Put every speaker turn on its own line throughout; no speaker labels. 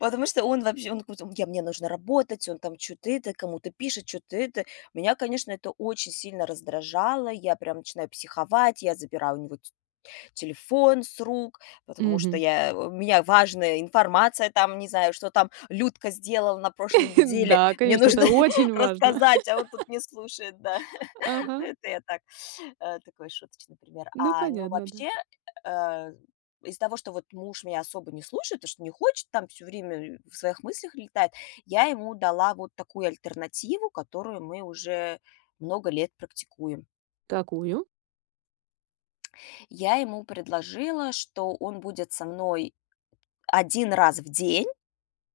Потому что он вообще, он куцо он: "Я мне нужно работать!" Он там чё-то это, кому-то пишет, чё-то это. Меня, конечно, это очень сильно раздражало. Я прям начинаю психовать, я забираю у него т телефон с рук, потому что
Мгм.
я у меня важная информация, там не знаю, что там Людка сделала на прошлой неделе.
Да,
Мне
конечно,
нужно
это очень важно.
рассказать, а он тут не слушает, да. Ну,
Ага.
это я так, э, такой шуточный пример.
Ну,
А, ну
понятно, да.
вообще, э, из-за того, что вот муж меня особо не слушает, то, что не хочет там, всё время в своих мыслях летает, я ему дала вот такую альтернативу, которую мы уже много лет практикуем.
Такую?
Я ему предложила, что он будет со мной 1 раз в день,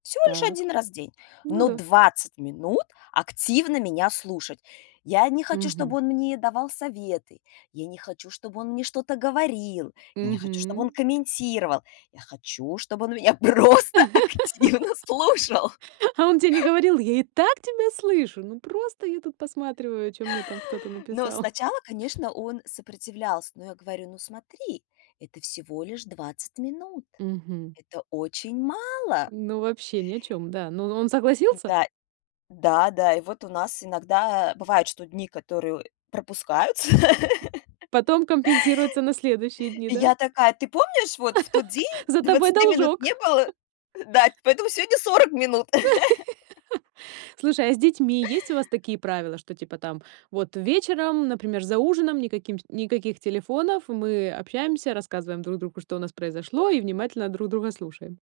всего лишь
Так.
1 раз день,
Ну
но
да.
20 минут активно меня слушать. Я не хочу, чтобы
Мгм.
он мне давал советы. Я не хочу, чтобы он мне что-то говорил. Я не хочу, чтобы он
Мгм.
комментировал. Я хочу, чтобы он меня просто активно слушал.
А он те не говорил: "Я и так тебя слышу, ну просто я тут посматриваю, чё мне там кто-то
Но
написал"?
сначала, конечно, он сопротивлялся, но я говорю: "Ну смотри, это всего лишь 20 минут,
Мгм.
это очень мало".
Ну, вообще ни о чём, да. Ну ну, он согласился?
Да. Да, да. И вот у нас иногда, э, бывает, что дни, которые пропускаются.
Потом компенсируется на следующие дни,
И
да?
я такая: "Ты помнишь вот в тот день,
За тобой
20 минут
должок.
не было?" Да, ть "Поэтому сегодня 40 минут".
Слушай, а с детьми есть у вас такие правила, что типа там вот вечером, например, за ужином никаким ш никаких телефонов, мы общаемся, рассказываем друг другу, что у нас произошло, и внимательно друг друга слушаем?